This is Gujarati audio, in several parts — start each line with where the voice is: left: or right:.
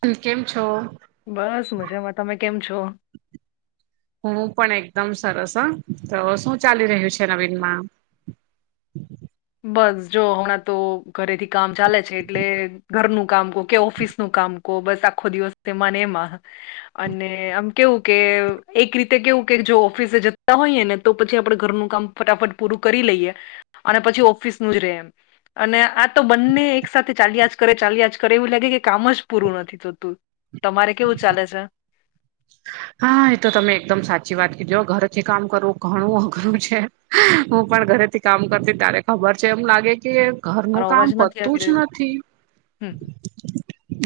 right: કેમ છો?
left: બસ, મજામાં. તમે કેમ છો?
right: હું પણ એકદમ સરસ હો. તો શું ચાલી રહ્યું છે નવીનમાં?
left: બસ જો હમણાં તો ઘરેથી કામ ચાલે છે એટલે ઘરનું કામ કો કે ઓફિસનું કામ કો બસ, આખો દિવસ એમાંને એમાં. અને આમ કેવું કે એક રીતે કેવું કે જો ઓફિસે જતા હોઈએ ને તો પછી આપડે ઘરનું કામ ફટાફટ પૂરું કરી લઈએ. અને પછી ઓફિસનું જ રહે એમ. અને આ તો બંને એક સાથે ચાલ્યા જ કરે ચાલ્યા જ કરે એવું લાગે કે કામ જ પૂરું નથી થતું. તમારે કેવું ચાલે છે?
right: હા, એ તો તમે એકદમ સાચી વાત કીધી હો. ઘરેથી કામ કરવું ઘણું અઘરું છે. હું પણ ઘરેથી કામ કરતી ત્યારે ખબર છે એમ લાગે કે ઘરનું
left: મારો અવાજ
right: કામ
left: નથી
right: કરતું
left: આવી
right: જ
left: રહ્યો.
right: નથી.
left: હમ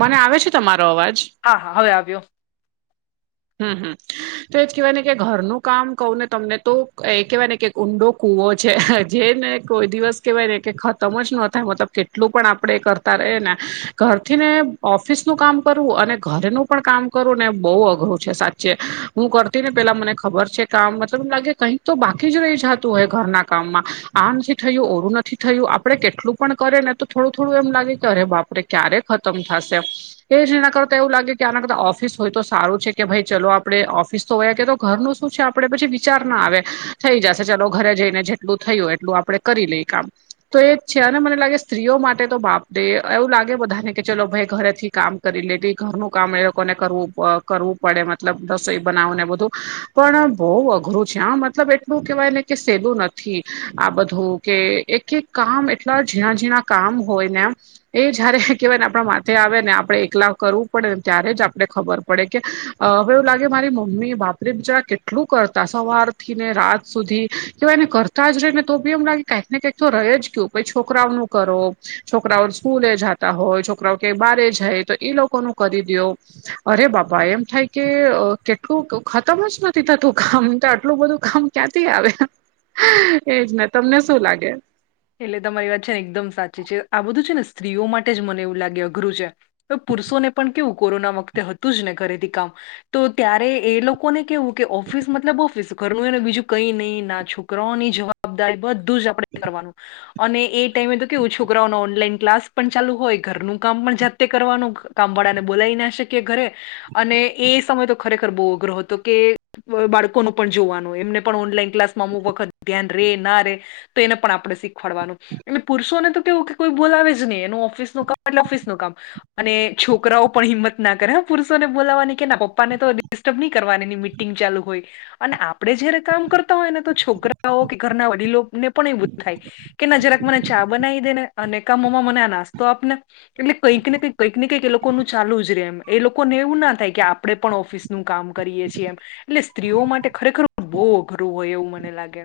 right: મને આવે છે તમારો અવાજ.
left: હા હા. હવે આવ્યો.
right: હમ હમ. તો એજ કેહેવાય ને કે ઘરનું કામ કહું ને તમને તો, એ કેહેવાય ને કે ઊંડો કુવો છે જે ને કોઈ દિવસ કેહેવાય ને કે ખતમ જ ન થાય મતલબ કે ટલુ પણ આપણે કરતા રહીએને. ઘરથી ને ઓફિસનું કામ કરવું અને ઘરેનું નું પણ કામ કરવું ને બહુ અઘરું છે સાચે. હું કરતી ને પેહલા મને ખબર છે કામ મતલબ એમ લાગે કઈક તો બાકી જ રહી જાતું હોય ઘરના કામમાં. આ નથી થયું, ઓલું નથી થયું, આપડે કેટલું પણ કરે ને તો થોડું થોડું એમ લાગે કે અરે બાપરે! ક્યારે ખતમ થશે. એ જ એના કરતા એવું લાગે કે આના કરતા ઓફિસ હોય તો સારું છે કે કે ભાઈ ચલો આપડે ઓફિસ તો હોય કે તો ઘરનું શું છે આપડે પછી વિચાર ના આવે. થઈ જશે ચાલો. ઘરે જઈને જેટલું થયું એટલું આપડે કરી લઈએ કામ. તો એ જ છે. અને મને લાગે સ્ત્રીઓ માટે તો, બાપરે.. એવું લાગે બધાને કે ચલો ભાઈ ઘરેથી કામ કરી લેતી. ઘરનું કામ એ લોકોને કરવું અ કરવું પડે મતલબ રસોઈ બનાવો ને બધું. પણ બહુ અઘરું છે આ હો મતલબ એટલું કેહેવાય ને કે સેલું નથ થી આ બધું. કે એક એક કામ એટલા ઝીણા ઝીણા કામ હોય ને આમ એ જયારે કેહેવાય ને આપણા માથે આવે ને આપડે એકલા કરવું પડેને ત્યારે જ આપણે ખબર પડે કે, હવે એવું લાગે. મારી મમ્મી બાપરી બીજા કેટલું કરતા સવારથી ને રાત સુધી કેહવાય ને ઘર કાલ જેને તો બી એમ લાગે કંઈક ને કઈક તો રહે જ કયું છોકરાઓ નું કરો છોકરાઓ સ્કૂલે જાય. તા હોય છોકરાઓ કે બારે જાય તો એ લોકો નું કરી દો અરે બાબા એમ થાય. કે અ કેટલું ખતમ જ નથી થતું કામ તો આટલું બધું કામ ક્યાંથી આવે. એજ ને તમને શું લાગે.
left: એટલે તમારી વાત છે ને એકદમ સાચી છે આ બધું છે ને સ્ત્રીઓ માટે જ મને એવું લાગે અઘરું છે. પુરુષોને પણ કેવું કોરોના વખતે હતું જ ને ઘરેથી કામ તો ત્યારે એ લોકોને કેવું. કે ઓફિસ મતલબ ઓફિસ. ઘરનું એ ને બીજું કઈ નહી ના છોકરાઓની જવાબદારી બધું જ આપડે કરવાનું. અને એ ટાઈમે તો કેવું છોકરાઓનો ઓનલાઈન ક્લાસ પણ ચાલુ હોય ઘરનું કામ પણ જાતે કરવાનું. કામવાળા ને બોલાવી ના શકીએ ઘરે અને એ સમયે તો ખરેખર બહુ અઘ્રરૂ હતુ કે. તોયે બાળકો ન પણ જોવાનું એમને પણ ઓનલાઈન ક્લાસમાં અમુક વખત ધ્યાન રે ના રે તને આપણા આપણે સખ ભણવાનું એ પુરુોને તો કેવું. કોઈ બોલાવે જ નહી એનું ઓફિસ નું કામ એટલે ઓફિસ નું કામ. અને છોકરાઓ પણ હિંમત ના કરે હ પુરુષોને બોલાવાની કે ના પપ્પાને તો ડિસ્ટર્બ નહી કરવાની ટિંગ ચાલુ હોય. અને આપડે જયારે કામ કરતા હોય ને તો છોકરાઓ કે ઘરના વડીલોને પણ એ બઘુ થાય. કે ના જરાક મને ચા બનાવી દે ને અને કામમાં મને આ નાસ્તા. તો આપને. એટલે કંઈક ને કંઈક કંઈક ને કંઈક એ લોકોનું ચાલુ જ રે એમ એ લોકો ને એવું ના થાય કે આપણેે પણ ઓફિસ. નું કામ કરીએ છીએ એમ એટલે સ્ત્રીઓ માટે ખરેખર બહુ અઘરું હોય એવું મને લાગે.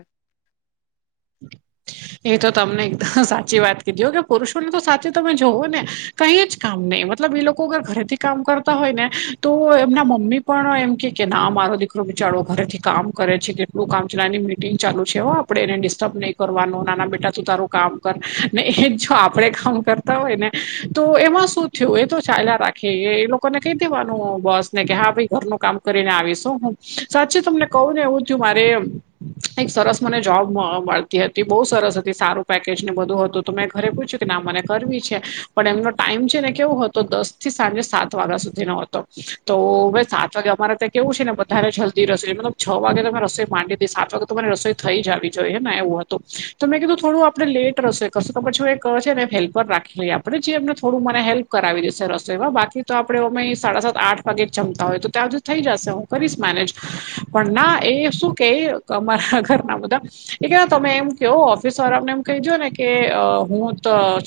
right: એ તો તમને એકદમ સાચી વાત કીધી કે પુરુષોને તો સાચું તમે જોવો ને. કંઈ જ કામ નહી મતલબ એ લોકો અગર ઘરેથી કામ કરતા હોય ને તો એમના મમ્મી. પણ એમ કે ના મારો દીકરો બિચારો ઘરેથી કામ કરે છે કેટલું કામ છે નાની મીટિંગ ચાલુ છે એવો આપ આપણે એને ડિસ્ટર્બ નહીં કરવાનો. નાના બેટા તું તારું કામ કર ને એ જો આપણેે કામ કરતા હોય ને તો એમાં શું. થું એ તો ચાલ્યા રાખે એ લોકો ને કહી દેવાનું બસ ને કે હા ભાઈ ઘરનું કામ કરીને આવીશું હું. સાચી તમને કહું ને એવું થયું મારે એક સરસ મને જોબ મ મળતી હતી. બહુ સરસ હતી સારું પેકેજ ને બધું હતું તો મેં ઘરે પૂછ્યું કે ના મને કરવી છે. પણ એમનો ટાઈમ છે ને કેવો હતો દસ થી સાંજે સાત વાગ્યા સુધીનો હતો તો ભઈ સાત વાગે અમારે ત્યાં કેવું છે ને બધાને જલ્દી રસોઈ મતલબ છ વાગે તો માંડી દી સાત વાગે. તો પણ રસોઈ થઈ જ આવી જોઈ હ ને એવું. તો મેં કીધું થોડું આપણે લેટ રસોઈ કરશું તમે છું એ ને હેલ્પર રાખી લઈ આપણે જે એમને થોડું મને હેલ્પ હું કરાવી દેશે રસોઈમાં બાકી તો આપડે અમે સાડા સાત આઠ વાગે જમતા હોય તો ત્યાં સુધી થઈ જશે હું. કરીશ મેરેજ પણ ના એ શું કે અમારા ઘરના બધા એક આમ. તમે એમ કહો ઓફિસ વાળરામને એમ કહીજો ને કે હું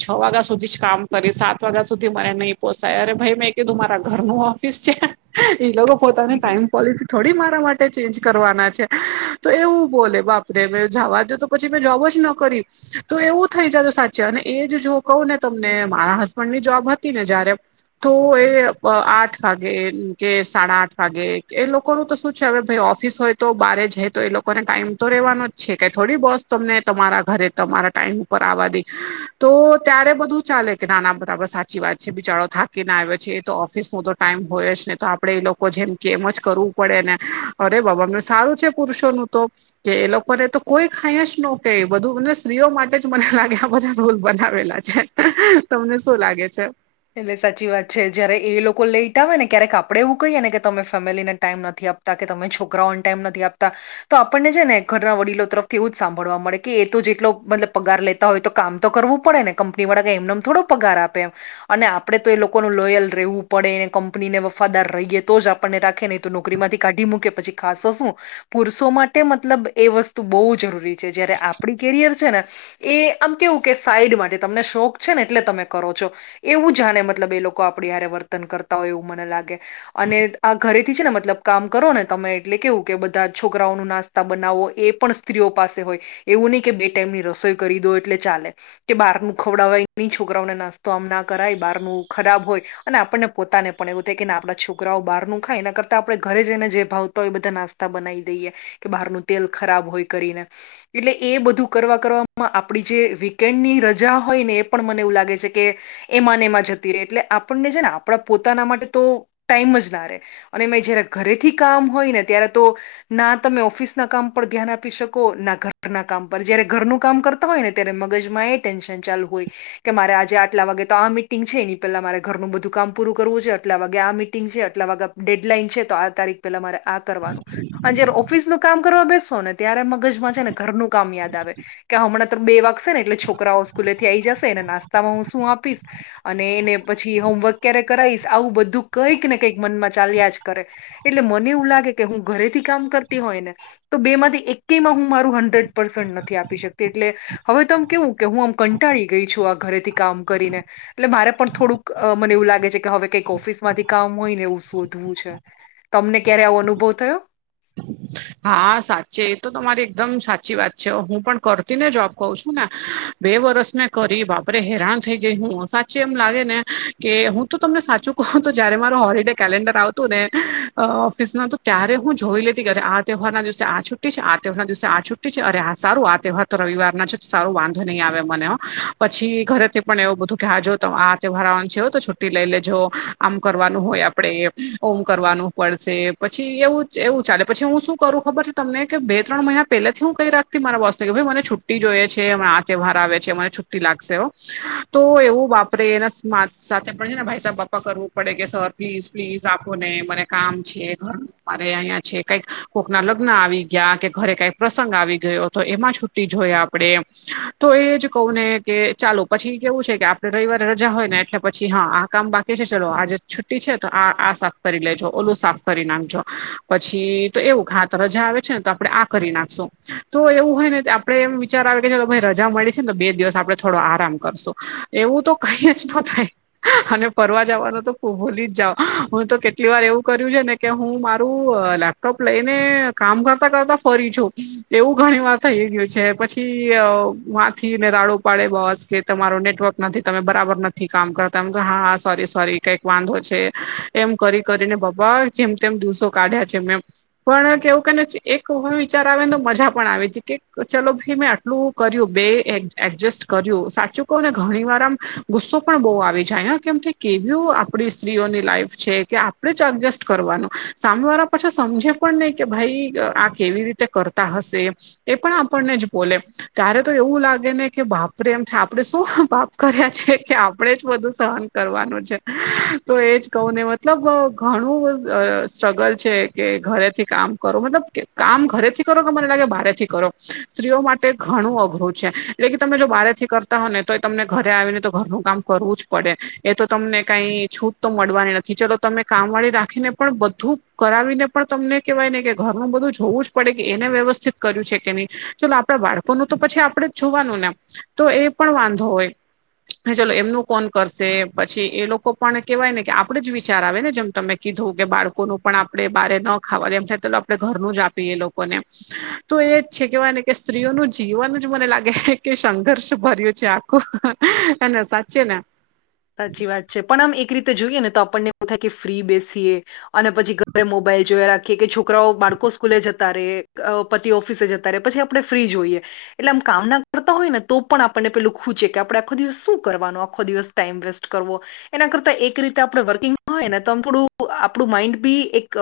right: છ વાગ્યા સુધી જ કામ કરીશ સાત વાગ્યા સુધી મને નઈ પોસાય અરે ભાઈ મેં કીધું મારા ઘરનું ઓફિસ છે. એઈ લોકો ની પોતાની
left: હમ
right: ટાઈમ પોલિસી થોડી મારા માટે ચેન્જ કરવાના છે તો એવું બોલે બાપરે મેં જવા દયો તો પછી મેં જોબ જ ન કરે તો એવું થઈ જત સાચે અને એ જ જો કહું ને તમને મારા હસબન્ડ ની જોબ હતી ને જયારે તો એ આઠ વાગે કે સાડા આઠ વાગે એ લોકો નું તો શું છે હવે ભાઈ ઓફિસ હોય તો બારે જાય તો એ લોકોને ટાઈમ તો રહેવાનો જ છે કે થોડી બોસ તમને તમારા ઘરે તમારા ટાઈમ ઉપર આવવા દે તો ત્યારે બધું ચાલે કે નાના બરાબર સાચી વાત છે બિચારો થાકી ના આવ્યો છે એ તો ઓફિસમાં તો ટાઈમ હોય જ ને તો આપણેે એ લોકો જેમ કે એમ જ કરવું પડે ને અરે બાબા એમનું સારું છે પુરુષોનું તો કે એ લોકો ને તો કોઈ ખાઈ જ ન કે બધું ને સ્ત્રીઓ માટે જ મને લાગે આ બધા રોલ બનાવેલા છે. તમને શું લાગે છે.
left: એટલે સાચી વાત છે જયારે એ લોકો લેઈટ આવે ને ક્યારેક આપડે એવું કહીએ ને કે તમે ફેમિલીને ટાઈમ નથી આપ તા કે તમે છોકરાઓન ટાઈમ નથી આપતા. તો આપણને છે ને ઘરના વડીલો તરફથી એવું જ સાંભળવા મળે કે એ તો જેટલો મતલબ પગાર લે તા હોય તો કામ તો કરવું પડે ને કંપનીવાળા કઈ એમનમ થોડો પગાર આપે એમ. અને આપણેે તો એ લોકોનું લોયલ રહેવું પડે ને કંપનીને વફાદાર રહીએ તો જ આપણને રાખે નહીં તો નોકરીમાંથી કાઢી મૂકે પછી ખાશો શું? પુરુષો માટે મતલબ એ વસ્તુ બઉ જરૂરી છે જયારે આપણી કેરિયર છે ને એ આમ કેવું કે સાઈડ માટે તમને શોખ છે ને એટલે તમે કરો છો. એવું જાણે મતલબ એ લોકો આપણી હારે વર્તન કરતા હોય એવું મને લાગે. અને આ ઘરેથી છે ને મતલબ કામ કરો ને તમે એટલે કેવું કે બધા છોકરાઓનું નાસ્ તા બનાવો એ પણ સ્ત્રીઓ પાસે હોય એવું નહીં કે બે ટાઈમની રસોઈ કરી દો એટલે ચાલે. કે બારનું ખવડાવાય નહીં એ છોકરાઓને નાસ્તો આમ ના કરાય બારનું ખરાબ હોય. અને આપણને પોતાને પણ એવું થાય કે ના આપણા છોકરાઓ બારનું ખાય એના કરતાં આપણે ઘરે જ એને જે ભાવતા હોય એ બધા નાસ્ તા બનાવી દઈએ કે બહારનું તેલ ખરાબ હોય કરીને. એટલે એ બધું કરવા કરવામાં આપણી જે વીકેન્ડની રજા હોય ને એ પણ મને એવું લાગે છે કે એમાંને એમાં જતી રહે એટલે આપણને છે ને આપણા પોતાના માટે તો ટાઈમ જ ના રે. અને એમાંય જયારે ઘરેથી કામ હોય ને ત્યારે તો ના તમે ઓફિસના કામ પર ધ્યાન આપી શકો ના ઘરના કામ પર જયારે ઘરનું કામ કર તા હોય ને ત્યારે મગજમાં એ ટેન્શન ચાલુ હોય કે મારે આજે આટલા વાગે તો આ મિટિંગ છે એની પહેલા મારે ઘરનું બધું કામ પૂરું કરવું છે આટલા વાગે આ મિટિંગ છે આટલા વાગા ડેડલાઈન છે તો આ તારીખ પેલા મારે આ કરવાનું. અને જયારે ઓફિસનું કામ કરવા બેસો ને ત્યારે મગજમાં છે ને ઘરનું કામ યાદ આવે. કે હમણાં તો બે વાગશે ને એટલે છોકરાઓ સ્કૂલેથી આઈ જશે ને નાસ્તામાં હું શું આપીશ. અને એને પછી હોમવર્ક ક્યારે કરાઈશ આવું બધું કંઈક ને કંઈક મનમાં ચાલ્યા જ કરે. એટલે મને એવું લાગે કે હું ઘરેથી કામ કરતી હોય ને તો બેમાંથી એકેયમાં હું મારું હન્ડ્રેડ પર્સન્ટ નથી આપી શકતી એટલે હવે તો આમ કેવું કે હું આમ કંટાળી ગઈ છું આ ઘરેથી કામ કરીને. એટલે મારે પણ થોડુંક અ મને એવું લાગે છે કે હવે કંઈક ઓફિસમાંથી કામ હોય ને એવું શોધવું છે. તમને ક્યારે આવો અનુભવ થયો?
right: હા સાચે એ તો તમારી એકદમ સાચી વાત છે, હું પણ કરતી ને જોબ કઉ છું ને. બે વરસ મેં કરી બાપરે હેરાન થઈ ગઈ હું સાચે એમ લાગે ને કે હું તો તમને સાચું કઉ તો જયારે મારો હોલિડે કેલેન્ડર આવતું ને ઓફિસનું ત્યારે હું જોઈ લેતી કે અરે આ તહેવારના દિવસે આ છુટ્ટી છે, આ તહેવારના દિવસે આ છુટી છે, અરે! આ સારું આ તહેવાર તો રવિવારના છે. સારું વાંધો નહીં આવે મને હ પછી ઘરેથી પણ એવું બધું કે આ જો તહેવાર આવાન છે હ તો છુ લઈ લેજો આમ કરવાનું હોય આપડે ઓમ કરવાનું પડશે પછી એવું એવું ચાલે પછી હું શું કરું ખબર છે તમને કે બે ત્રણ મહિના પહેલાથી હું કઈ રાખતી મારા બોસને કે ભઈ મને છુટ્ટી જોઈએ છે અમે આ તહેવાર આવે છે મને છુટ્ટી લાગશે હો તો એવું બાપરે એના સાથે પણ છે ને ભાઈ સાહેબ બાપ્પા કરવું પડે કે સર પ્લીઝ પ્લીઝ આપો ને મને કામ છે ઘર મારે અહિયાં છે કાઈક કોકના લગ્ન આવી ગયા કે ઘરે કઈ પ્રસંગ આવી ગયો તો એમાં છુટી જોઈ આપણે. તો એજ કઉ ને કે ચાલો પછી કેવું છે કે આપડે રવિવારે રજા હોય ને એટલે પછી હા આ કામ બા કે છે ચલો આજે છુટ્ટી છે તો આ આ સાફ કરી લેજો, ઓલું સાફ કરી નાખજો પછી તો એવું કે હા તો રજા આવે છે ને તો આપણેે આ કરી નાખશુ તો એવું હોય ને તો આપણે એમ વિચાર આવે કે છે ભઈ રજા મયળી છે ને તો બે દિવસ આપણે થોડો આરામ કરશું એવું તો કાઈ જ ન થાય. અને ફરવા જાવાનું તો ભોલી જ જાવ હું તો કેટલી વાર એવું કર્યું છે ને કે હું મારું લેપટોપ લઈને કામ કરતાં કરતાં ફરી છું. એવું ઘણી વાર થઈ ગયું છે પછી વાથી ને રાડું પાડે બોસ કે તમારું નેટવર્ક નથી તમે બરાબર નથી કામ કરતા મેં કીધું કે હા સોરી સોરી કઈક વાંધો છે. એમ કરી કરીને બાપા જેમ તેમ દૂસો કાઢ્યા છે મેં. પણ કેવું કે ને એક વિચાર આવે ને તો મજા પણ આવે ત કે ચલો ભાઈ મેં એટલું કર્યું બે એડ એડજસ્ટ કર્યું સાચું કવને ઘણી વાર આમ ગુસ્સો પણ બો આવી જાય આમ. કેમ કે કેવી યો આપણી સ્ત્રીઓની લાઈફ છે કે આપણેે જ એડજસ્ટ કરવાનું સામે વાળા પાછા હમજે પણ નય કે ભાઈ આ કેવી રીતે કરતા હશે. એ પણ આપણને જ બોલે ત્યારે તો એવું લાગે ને કે બાપરે એમ આપડે શું પાપ કર્યા છે કે આપણેે જ બધું સહન કરવાનું છે તો એજ કહું ને વધ મતલબ ઘણું અ સ્ટ્રગલ છે. કે ઘરેથી કામ કરો મતલબ કામ ઘરેથી કરો કે મને લાગે બારેથી કરો સ્ત્રીઓ માટે ઘણું અઘરું છે એટલે કે તમે જો બારે થી કરતા હો ને તો તમને ઘરે આવીને તો ઘરનું કામ કરવું જ પડે એ તો તમને કાઈ છૂટ તો મળવાની નથી ચલો તમે કામવાળી રાખીને પણ બધું કરાવીને પણ તમને કેહવાય ને કે ઘરનું બધું જોવું જ પડે કે એને વ્યવસ્થિત કર્યું છે કે નય. ચલો આપણા બાળકોનું તો પછી આપણેે જ જોવાનું ને તો એ પણ વાંધો હોય. ચલો એમનું કોણ કરશે પછી એ લોકો પણ કેવાય ને કે આપડે જ વિચાર આવે ને જેમ તમને કીધું કે બાળકોનું પણ આપણે બારે ન ખાવા દય એમ કે આપણે ઘરનું જ આપીએ એ લોકોને તો એજ છે કેહવાય ને કે સ્ત્રીઓનું જીવન જ મને લાગે કે સંઘર્ષ ભર્યું છે આ. હા ને સાચુ ને.
left: સાચી વાત છે પણ આમ એક રીતે જોઈએ ને તો આપણને એવું થાય કે ફ્રી બેસીએ. અને પછી ઘરે મોબાઈલ જોયા ક કે કે છોકરાઓ બાળકો સ્કૂલે જતા રેય, પતિ ઓફિસે જતા રેય પછી આપણે ફ્રી જ હોઈએ. એટલે આમ કામના કરતા હોય ને તો પણ આપણને પેલું ખૂચે કે આપણે આખો દિવસ શું કરવાનું. આખો દિવસ ટાઈમ વેસ્ટ કરવો. એના કરતા એક રીતે આપણે વર્કિંગ માં હોય ને તો આમ થોડું આપણું માઈન્ડ બી એક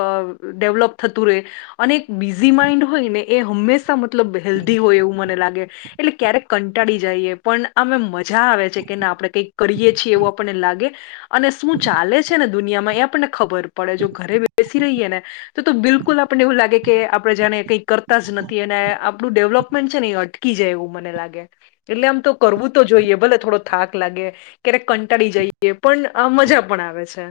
left: ડેવલોપ થતું રેય અને એક બીઝી માઇન્ડ હોય ને એ હંમેશા મ મતલબ હેલ્ધી હોય એવું મને લાગે. એટલે ક્યારેક કંટાળી જઈએ પણ આમ મજા આવે છે કે ના આપણે કંઈક કરીએ છીએ એવું આપણને લાગે અને શું ચાલે છે ને દુનિયામાં એ આપણને ખબર પડે. જો ઘરે બેસી રહીએ ને તો તો બિલકુલ આપણને એવું લાગે કે આપણે જાને કંઈ કરતા જ નથી અને આપણું ડેવલપમેન્ટ છે ને અટકી જાય એવું મને લાગે એટલે આમ તો કરવું તો જોઈએ ભલે થોડો થાક લાગે. ક્યારેક કંટાળી જઈએ પણ મજા પણ આવે છે.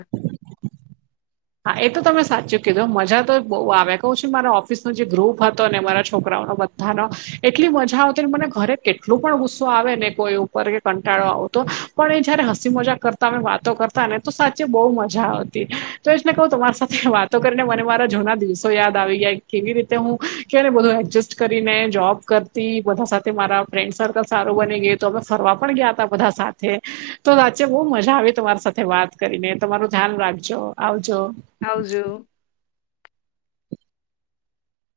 right: હા એ તો તમે સાચું કીધૂ મજા તો બો આવે કવ છું કે મારા ઓફિસનો જે ગ્રુપ હતો ને મારા છોકરાઓનો હા ના એટલી મજા આવતીને મને ઘરે કેટલુ પણ ગુસ્સો આવે ને કોઈ ઉપર કે કંટાળો આવતો પણ એ જયારે હસી મજાક કરતા અમે વાતો કરતા ને તો સાચે બો મજા આવતી. તે જ ને કહું તમારી સાથે વાતો કરીને મને મારા જૂના દિવસો યાદ આવી ગયા. કેવી રીતે હું કે ને બધું એડજસ્ટ કરીને, જોબ કરતી બધા સાથે મારા ફ્રેન્ડ સર્કલ સારું બની ગયુ. તો અમે ફરવા પણ ગીયા તા બધા સાથે. તો વાચે બો મજા આવી તમારી સાથે વાત કરીને તમારું ધ્યાન રાખજો આવજો.
left: આવજો.